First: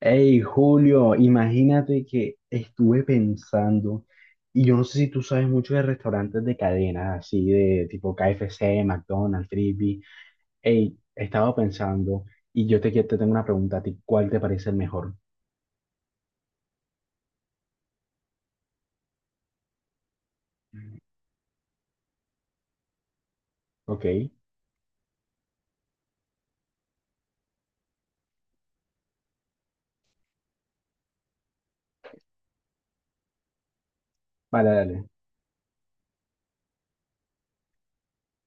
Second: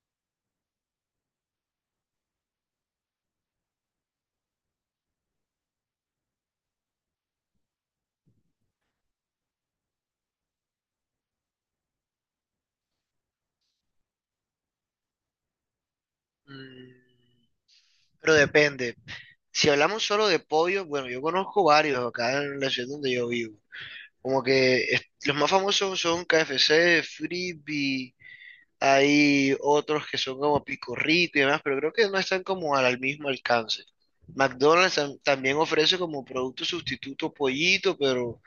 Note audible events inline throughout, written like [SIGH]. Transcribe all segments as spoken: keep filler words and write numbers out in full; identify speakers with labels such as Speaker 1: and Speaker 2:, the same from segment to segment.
Speaker 1: Hey, Julio, imagínate que estuve pensando, y yo no sé si tú sabes mucho de restaurantes de cadenas, así de tipo K F C, McDonald's, Frisby. Hey, estaba pensando, y yo te, quie- te tengo una pregunta a ti, ¿cuál te parece el mejor?
Speaker 2: Mm, Pero depende. Si hablamos solo de pollo, bueno, yo conozco varios acá en la ciudad donde yo vivo.
Speaker 1: Ok,
Speaker 2: Como que es- los más famosos son K F C, Frisbee, hay otros que son como Pico Rico y demás, pero creo que no están como al, al mismo alcance.
Speaker 1: vale,
Speaker 2: McDonald's
Speaker 1: dale.
Speaker 2: tam- también ofrece como producto sustituto pollito, pero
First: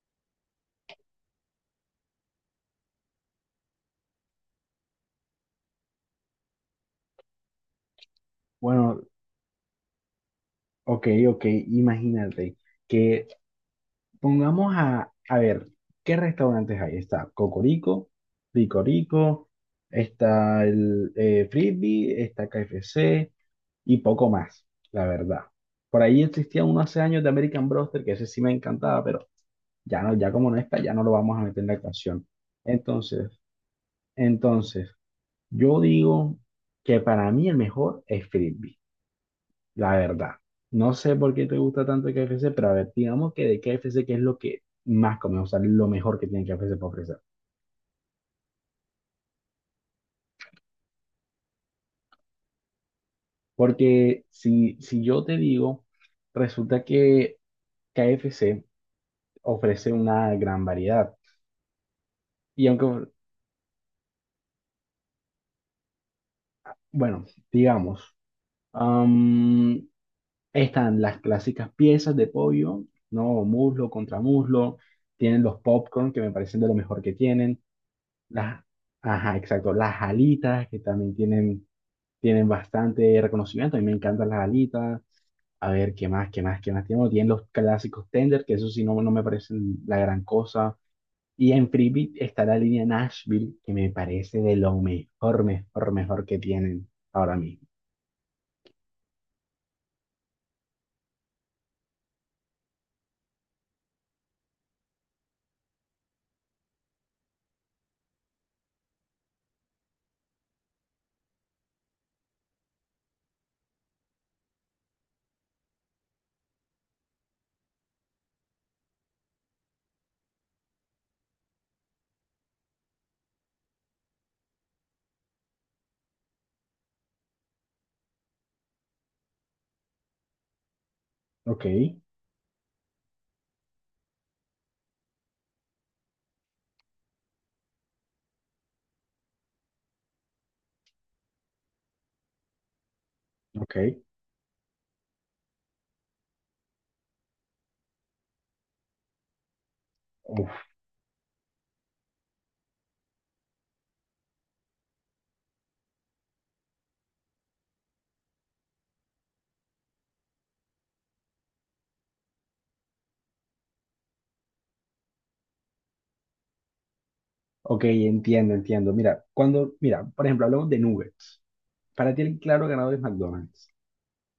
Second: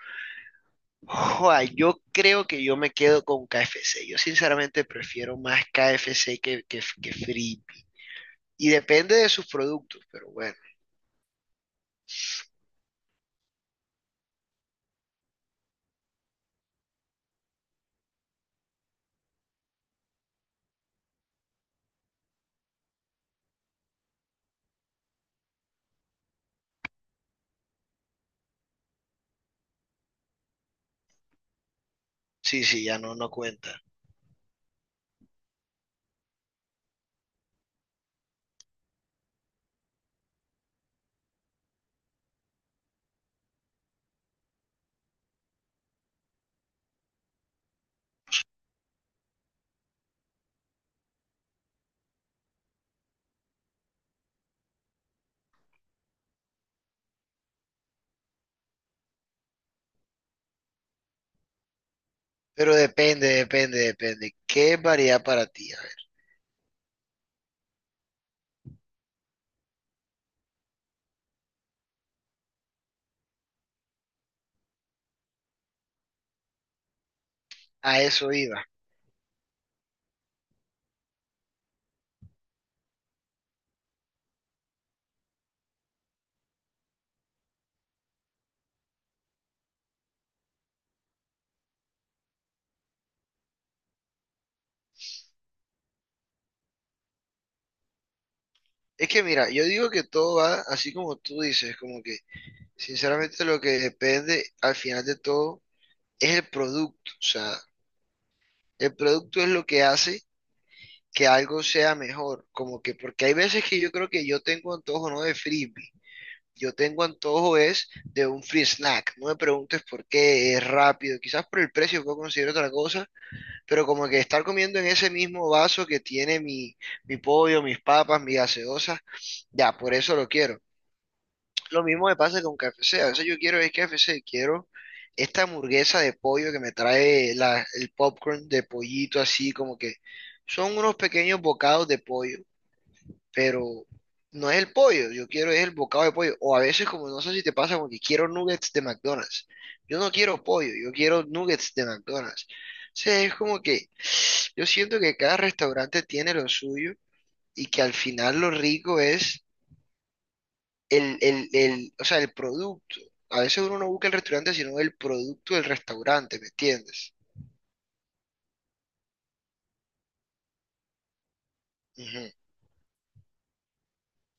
Speaker 2: joa, yo creo que yo me quedo con K F C. Yo sinceramente prefiero más K F C que, que, que Frisbee. Y
Speaker 1: Bueno,
Speaker 2: depende de sus productos, pero bueno.
Speaker 1: ok, ok, imagínate que Pongamos a, a ver, ¿qué restaurantes hay? Está Cocorico, Ricorico, está el eh, Frisbee, está K F C y poco más, la verdad. Por ahí existía uno hace años de American Broster, que ese sí me encantaba, pero ya no, ya como no está, ya no lo vamos a meter en la ecuación.
Speaker 2: Sí, sí, ya no, no
Speaker 1: Entonces,
Speaker 2: cuenta.
Speaker 1: entonces, yo digo que para mí el mejor es Frisbee. La verdad, no sé por qué te gusta tanto el K F C, pero a ver, digamos que de K F C, ¿qué es lo que más comemos? O sea, lo mejor que tiene K F C para ofrecer. Porque si, si yo te digo, resulta que K F C ofrece una gran variedad. Y
Speaker 2: Pero
Speaker 1: aunque,
Speaker 2: depende, depende, depende. ¿Qué es variedad para ti? A ver,
Speaker 1: bueno, digamos, am, están las clásicas piezas de pollo, ¿no? Muslo contra muslo. Tienen los popcorn, que me parecen de lo mejor que tienen.
Speaker 2: a eso iba.
Speaker 1: Las, ajá, exacto. Las alitas, que también tienen tienen bastante reconocimiento. A mí me encantan las alitas. A ver, ¿qué más, qué más, qué más tenemos? Tienen los clásicos tender, que eso sí no, no me parecen la gran cosa. Y en Freebie está la línea Nashville, que me parece de lo mejor, mejor, mejor que tienen ahora mismo.
Speaker 2: Es que mira, yo digo que todo va así como tú dices, como que sinceramente lo que depende al final de todo es el producto. O sea, el producto es lo que hace que algo sea mejor. Como que, porque hay veces que yo creo que yo tengo antojo no de frisbee, yo tengo antojo es de un free snack. No me preguntes por qué es rápido, quizás por el precio puedo conseguir otra cosa, pero como que estar comiendo en ese mismo vaso que tiene mi, mi pollo, mis papas, mi gaseosa, ya, por eso lo quiero.
Speaker 1: Ok,
Speaker 2: Lo mismo me pasa con K F C, a veces yo quiero es K F C, quiero esta hamburguesa de pollo que me trae la- el popcorn de pollito así, como que son unos pequeños bocados de pollo,
Speaker 1: ok.
Speaker 2: pero no es el pollo, yo quiero es el bocado de pollo. O a veces, como no sé si te pasa, porque quiero nuggets de McDonald's. Yo no quiero
Speaker 1: Uf,
Speaker 2: pollo, yo quiero nuggets de McDonald's. O sea, es como que yo siento que cada restaurante tiene lo suyo y que al final lo rico es el, el, el, o sea, el producto. A veces uno no busca el restaurante, sino el producto del restaurante, ¿me entiendes?
Speaker 1: ok, entiendo, entiendo. Mira, cuando, mira, por ejemplo, hablamos de nuggets. Para ti
Speaker 2: Ujú.
Speaker 1: el claro ganador es McDonald's.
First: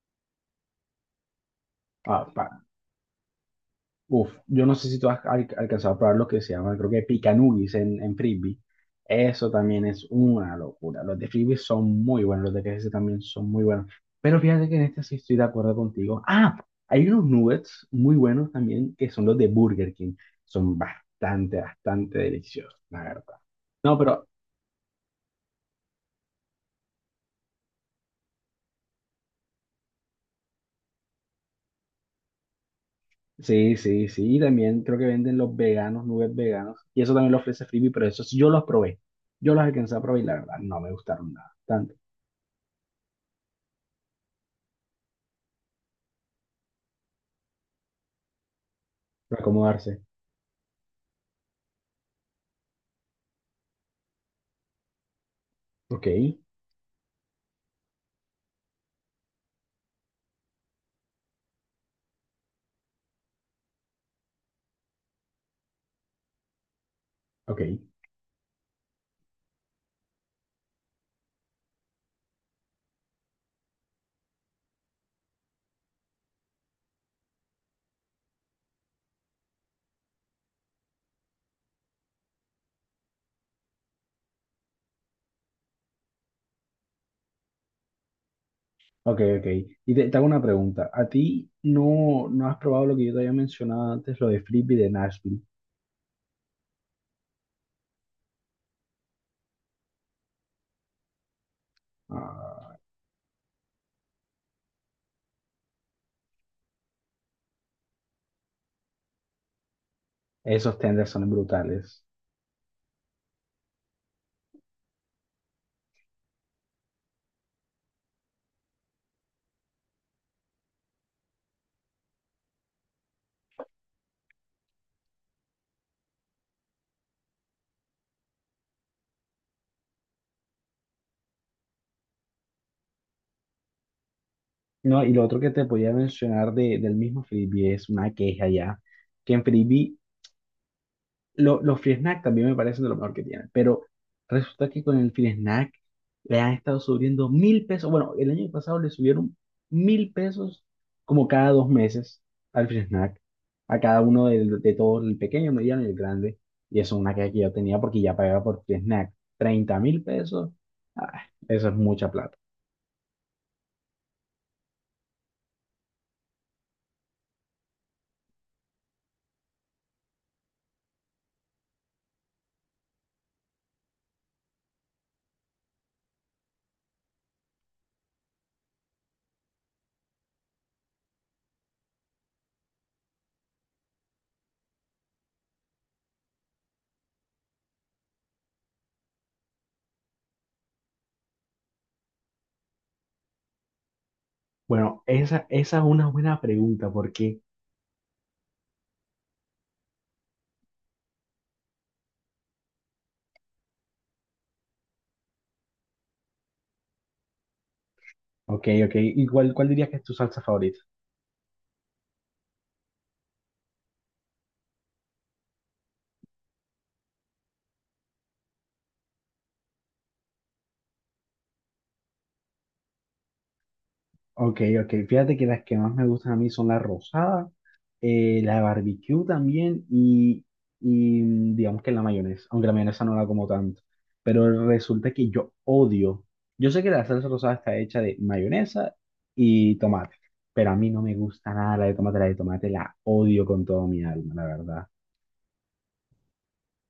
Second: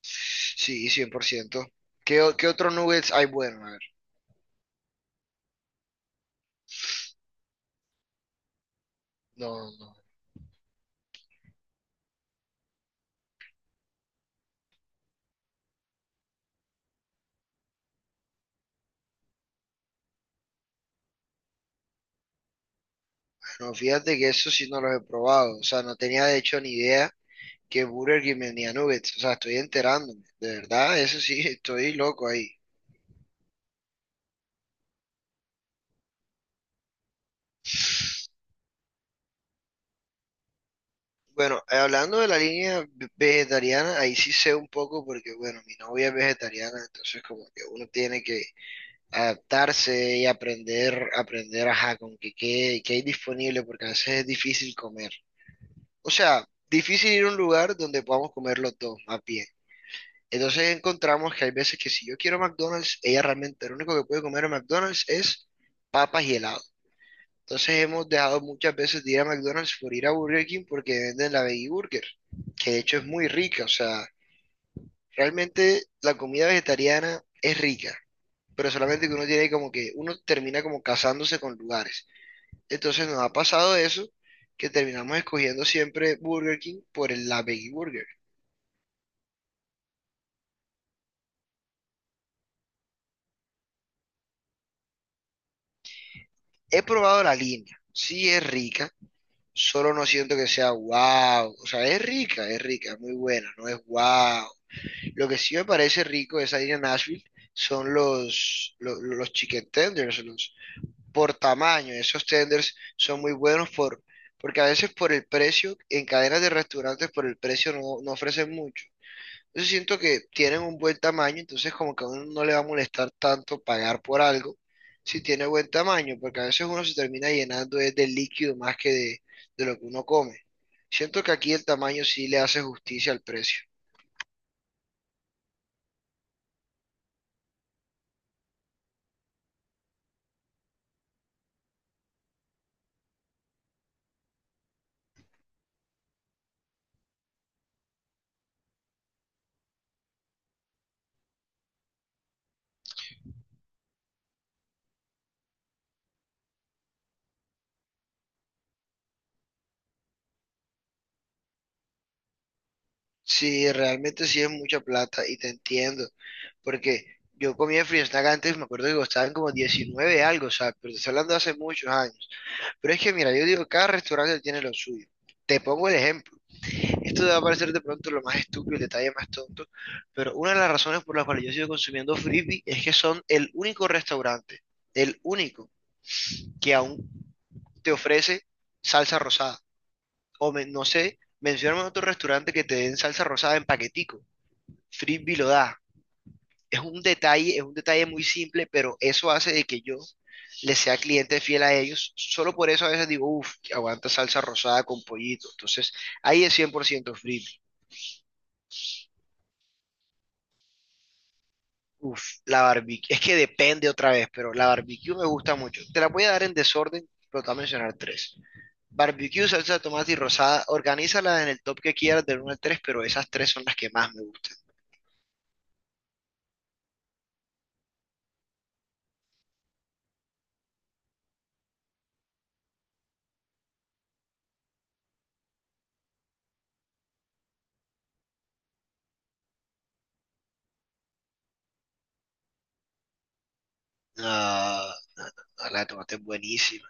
Speaker 2: Sí, cien por ciento. ¿Qué,
Speaker 1: Ah,
Speaker 2: o- qué
Speaker 1: pa-
Speaker 2: otros nuggets hay bueno? A ver.
Speaker 1: uf, yo no sé si tú has al- alcanzado a probar lo que se llama, creo que picanugis en, en frisbee. Eso
Speaker 2: No,
Speaker 1: también
Speaker 2: no.
Speaker 1: es una locura. Los de frisbee son muy buenos, los de K F C también son muy buenos. Pero fíjate que en este sí estoy de acuerdo contigo. Ah, hay unos nuggets muy buenos también que son los de Burger King. Son bastante, bastante deliciosos, la verdad.
Speaker 2: No,
Speaker 1: No,
Speaker 2: fíjate
Speaker 1: pero
Speaker 2: que eso sí no los he probado. O sea, no tenía de hecho ni idea que Burger King vendía nuggets. O sea, estoy enterándome. De verdad, eso sí, [LAUGHS] estoy loco ahí.
Speaker 1: sí, sí, sí. Y también creo que venden los veganos, nuggets veganos. Y eso también lo ofrece frisbee, pero esos yo los probé. Yo los alcancé a probar y la verdad no me gustaron nada.
Speaker 2: Bueno, eh,
Speaker 1: Tanto
Speaker 2: hablando de la línea ve- vegetariana, ahí sí sé un poco porque, bueno, mi novia es vegetariana, entonces como que uno tiene que
Speaker 1: para acomodarse.
Speaker 2: adaptarse y aprender, aprender, ajá, con que qué, qué hay disponible, porque a veces es difícil comer.
Speaker 1: Ok,
Speaker 2: O sea, difícil ir a un lugar donde podamos comer los dos, más bien. Entonces encontramos que hay veces que si yo quiero McDonald's, ella realmente lo único que puede comer en McDonald's es papas y helado.
Speaker 1: ok,
Speaker 2: Entonces hemos dejado muchas veces de ir a McDonald's por ir a Burger King porque venden la Veggie Burger, que de hecho es muy rica. O sea, realmente la comida vegetariana es rica, pero solamente que uno tiene como que uno termina como casándose con lugares. Entonces nos ha pasado eso, que terminamos escogiendo siempre Burger King por el- la Veggie Burger.
Speaker 1: ok, ok. Y te, te hago una pregunta. ¿A ti no, no has probado lo que yo te había mencionado antes, lo de Frisbee de Nashville?
Speaker 2: He probado la línea, sí es rica, solo no siento que sea wow. O sea, es rica, es
Speaker 1: Ah,
Speaker 2: rica, muy buena, no es wow. Lo que sí me parece rico de esa línea Nashville son los, los, los chicken tenders, los
Speaker 1: esos tenders son
Speaker 2: por tamaño.
Speaker 1: brutales.
Speaker 2: Esos tenders son muy buenos por, porque a veces por el precio, en cadenas de restaurantes por el precio no, no ofrecen mucho. Yo siento que tienen un buen tamaño, entonces como que a uno no le va a molestar tanto pagar por algo si tiene buen tamaño, porque a veces uno se termina llenando es de líquido más que de, de lo que uno come. Siento que aquí el tamaño sí le hace justicia al precio.
Speaker 1: No, y lo otro que te podía mencionar de, del mismo Frisbee es una queja ya, que en Frisbee lo- los free snack también me parecen de lo mejor que tienen, pero resulta que con el free snack le han estado subiendo mil pesos. Bueno, el año pasado le subieron mil pesos como cada dos meses al free snack, a cada uno de, de todos, el pequeño, mediano y el grande. Y eso es una queja que yo tenía porque ya pagaba por free snack treinta mil pesos. Ah, eso es mucha plata.
Speaker 2: Sí, realmente sí es mucha plata y te entiendo, porque yo comía free snack antes, me acuerdo que costaban como diecinueve algo, o sea, pero te estoy hablando de hace muchos años. Pero es que mira, yo digo, cada restaurante tiene lo suyo. Te pongo el ejemplo. Esto te va a parecer de pronto lo más estúpido, el detalle más tonto, pero una de las razones por las cuales yo sigo consumiendo Frisby es que son el único restaurante, el único que aún te ofrece salsa rosada. O me- no sé, mencióname otro restaurante que te den salsa rosada en paquetico.
Speaker 1: Bueno,
Speaker 2: Frisby
Speaker 1: esa,
Speaker 2: lo da.
Speaker 1: esa es una buena
Speaker 2: Es
Speaker 1: pregunta
Speaker 2: un
Speaker 1: porque,
Speaker 2: detalle, es un detalle muy simple, pero eso hace de que yo le sea cliente fiel a ellos. Solo por eso a veces digo, uff, aguanta salsa rosada con pollito. Entonces, ahí es cien por ciento Frisby.
Speaker 1: ok, ok, ¿y cuál, cuál dirías que es tu salsa favorita?
Speaker 2: Uf, la barbecue. Es que depende otra vez, pero la barbecue me gusta mucho. Te la voy a dar en desorden, pero te voy a mencionar tres. Barbecue, salsa de tomate y rosada. Organízala en el top que quieras del uno al tres, pero esas tres son las que más me gustan.
Speaker 1: Ok, ok. Fíjate que las que más me gustan a mí son la rosada, eh, la barbecue también y, y, mm, digamos que la mayonesa, aunque la mayonesa no la como tanto, pero resulta que yo odio, yo sé que la salsa rosada está hecha de mayonesa y tomate, pero a mí no me gusta nada la de tomate, la de tomate la odio con todo mi alma, la verdad.
Speaker 2: Ah, la de tomate es buenísima.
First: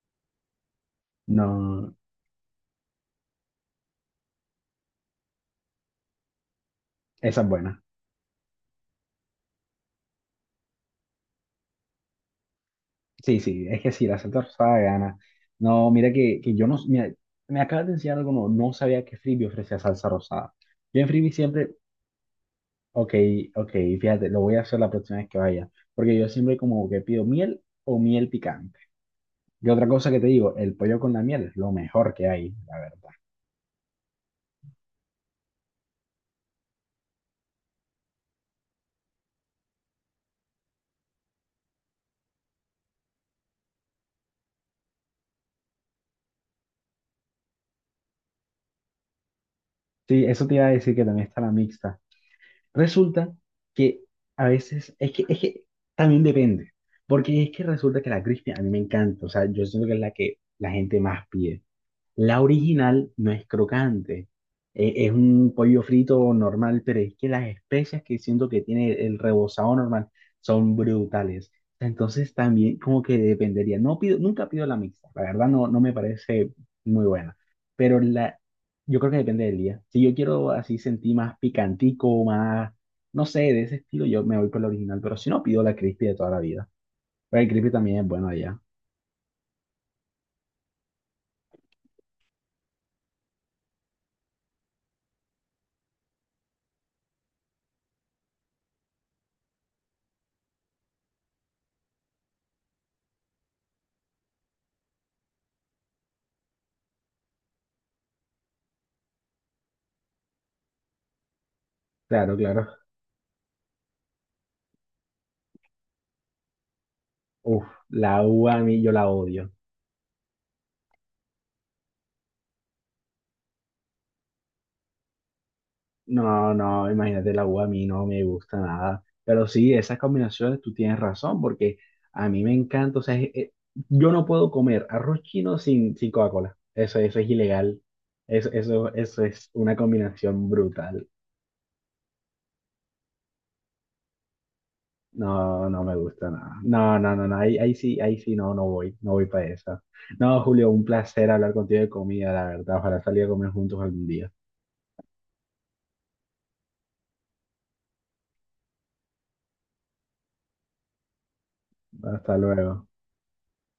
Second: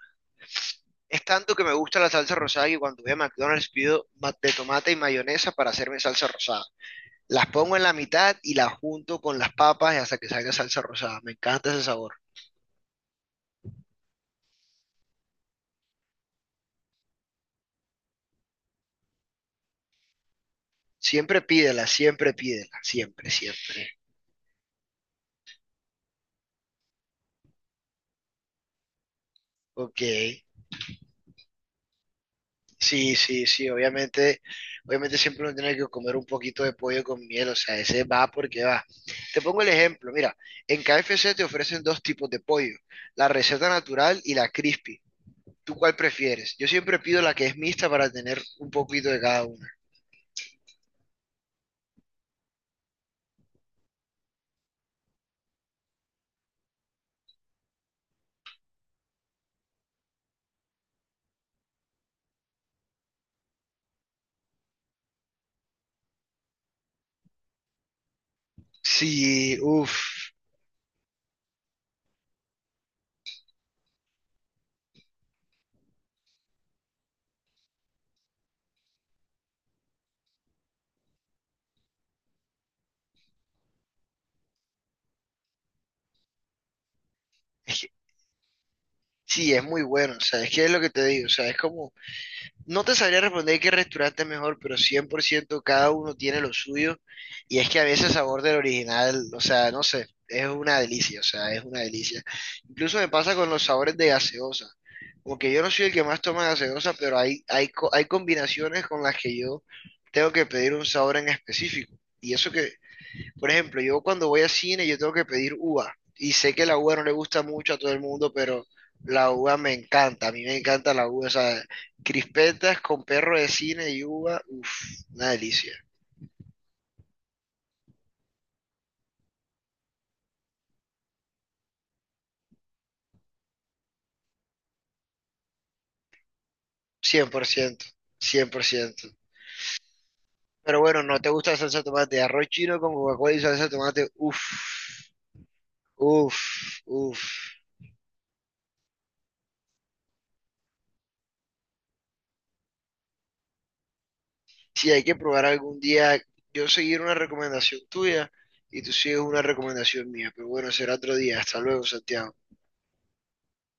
Speaker 2: Es tanto que me
Speaker 1: No,
Speaker 2: gusta la salsa rosada que cuando voy a McDonald's pido ma- de tomate y mayonesa para hacerme salsa rosada.
Speaker 1: esa
Speaker 2: Las
Speaker 1: es
Speaker 2: pongo
Speaker 1: buena.
Speaker 2: en la mitad y las junto con las papas hasta que salga salsa rosada. Me encanta ese sabor.
Speaker 1: Sí, sí, es que sí, la salsa rosada gana. No, mira que, que yo no, mira, me acabas de enseñar algo, no, no sabía que Frisbee ofrecía salsa rosada. Yo en Frisbee
Speaker 2: Siempre
Speaker 1: siempre.
Speaker 2: pídela, siempre pídela,
Speaker 1: Ok,
Speaker 2: siempre,
Speaker 1: ok,
Speaker 2: siempre.
Speaker 1: fíjate, lo voy a hacer la próxima vez que vaya, porque yo siempre como que pido miel o miel picante. Y otra
Speaker 2: Ok.
Speaker 1: cosa que te digo, el pollo con la miel es lo mejor que hay, la verdad.
Speaker 2: Sí, sí, sí, obviamente, obviamente siempre uno tiene que comer un poquito de pollo con miel, o sea, ese va porque va. Te pongo el ejemplo, mira, en K F C te ofrecen dos tipos de pollo, la receta natural y la crispy. ¿Tú cuál prefieres? Yo siempre pido la que es mixta para tener un poquito de cada una.
Speaker 1: Sí, eso te iba a decir que también está la mixta. Resulta que a veces, es que, es que también depende, porque es que resulta que la crispy a mí me encanta, o sea, yo siento que es la que la gente más pide. La original no es crocante, e- es un pollo frito normal, pero es que las especias que siento que tiene el
Speaker 2: Sí,
Speaker 1: rebozado normal
Speaker 2: uff,
Speaker 1: son brutales. Entonces también como que dependería. No pido, nunca pido la mixta, la verdad no, no me parece muy buena, pero la, yo creo que depende del día. Si yo quiero así sentir más picantico, más, no sé, de ese estilo, yo me voy por la original, pero si no pido la crispy de toda la vida. Pero el crispy también es bueno allá.
Speaker 2: sí, es muy bueno, o sea, es que es lo que te digo, o sea, es como no te sabría responder qué restaurante es mejor, pero cien por ciento cada uno tiene lo suyo. Y es que a veces el sabor del original, o sea, no sé, es una delicia, o sea, es una delicia. Incluso me pasa con los sabores de gaseosa. Como que yo no soy el que más toma gaseosa, pero hay, hay, co- hay combinaciones con las que yo tengo que pedir un sabor en específico. Y
Speaker 1: Claro,
Speaker 2: eso
Speaker 1: claro.
Speaker 2: que por ejemplo, yo cuando voy al cine yo tengo que pedir uva y sé que la uva no le gusta
Speaker 1: Uf,
Speaker 2: mucho a todo el
Speaker 1: la
Speaker 2: mundo,
Speaker 1: uva a
Speaker 2: pero
Speaker 1: mí yo la
Speaker 2: la
Speaker 1: odio.
Speaker 2: uva me encanta, a mí me encanta la uva, o sea, crispetas con perro de cine y uva, uff, una delicia,
Speaker 1: No, no, imagínate, la uva a mí no me gusta nada. Pero sí, esas combinaciones tú tienes razón, porque a mí me encanta. O sea, es- es- yo no puedo comer arroz chino sin, sin Coca-Cola. Eso,
Speaker 2: cien
Speaker 1: eso es
Speaker 2: cien por
Speaker 1: ilegal.
Speaker 2: ciento,
Speaker 1: Eso,
Speaker 2: cien por
Speaker 1: eso,
Speaker 2: ciento.
Speaker 1: eso es una combinación
Speaker 2: Pero bueno,
Speaker 1: brutal.
Speaker 2: ¿no te gusta la salsa de tomate? Arroz chino con Coca-Cola y salsa de tomate, uff,
Speaker 1: No, no me gusta
Speaker 2: uff,
Speaker 1: nada. No, no, no,
Speaker 2: uff.
Speaker 1: no. Ahí, ahí sí, ahí sí no, no voy. No voy para esa. No, Julio, un placer hablar contigo de comida, la verdad. Ojalá salir a comer juntos algún día.
Speaker 2: Si hay que probar algún día, yo seguir una recomendación tuya y tú sigues una recomendación mía, pero bueno, será otro día. Hasta luego, Santiago.
Speaker 1: Hasta luego.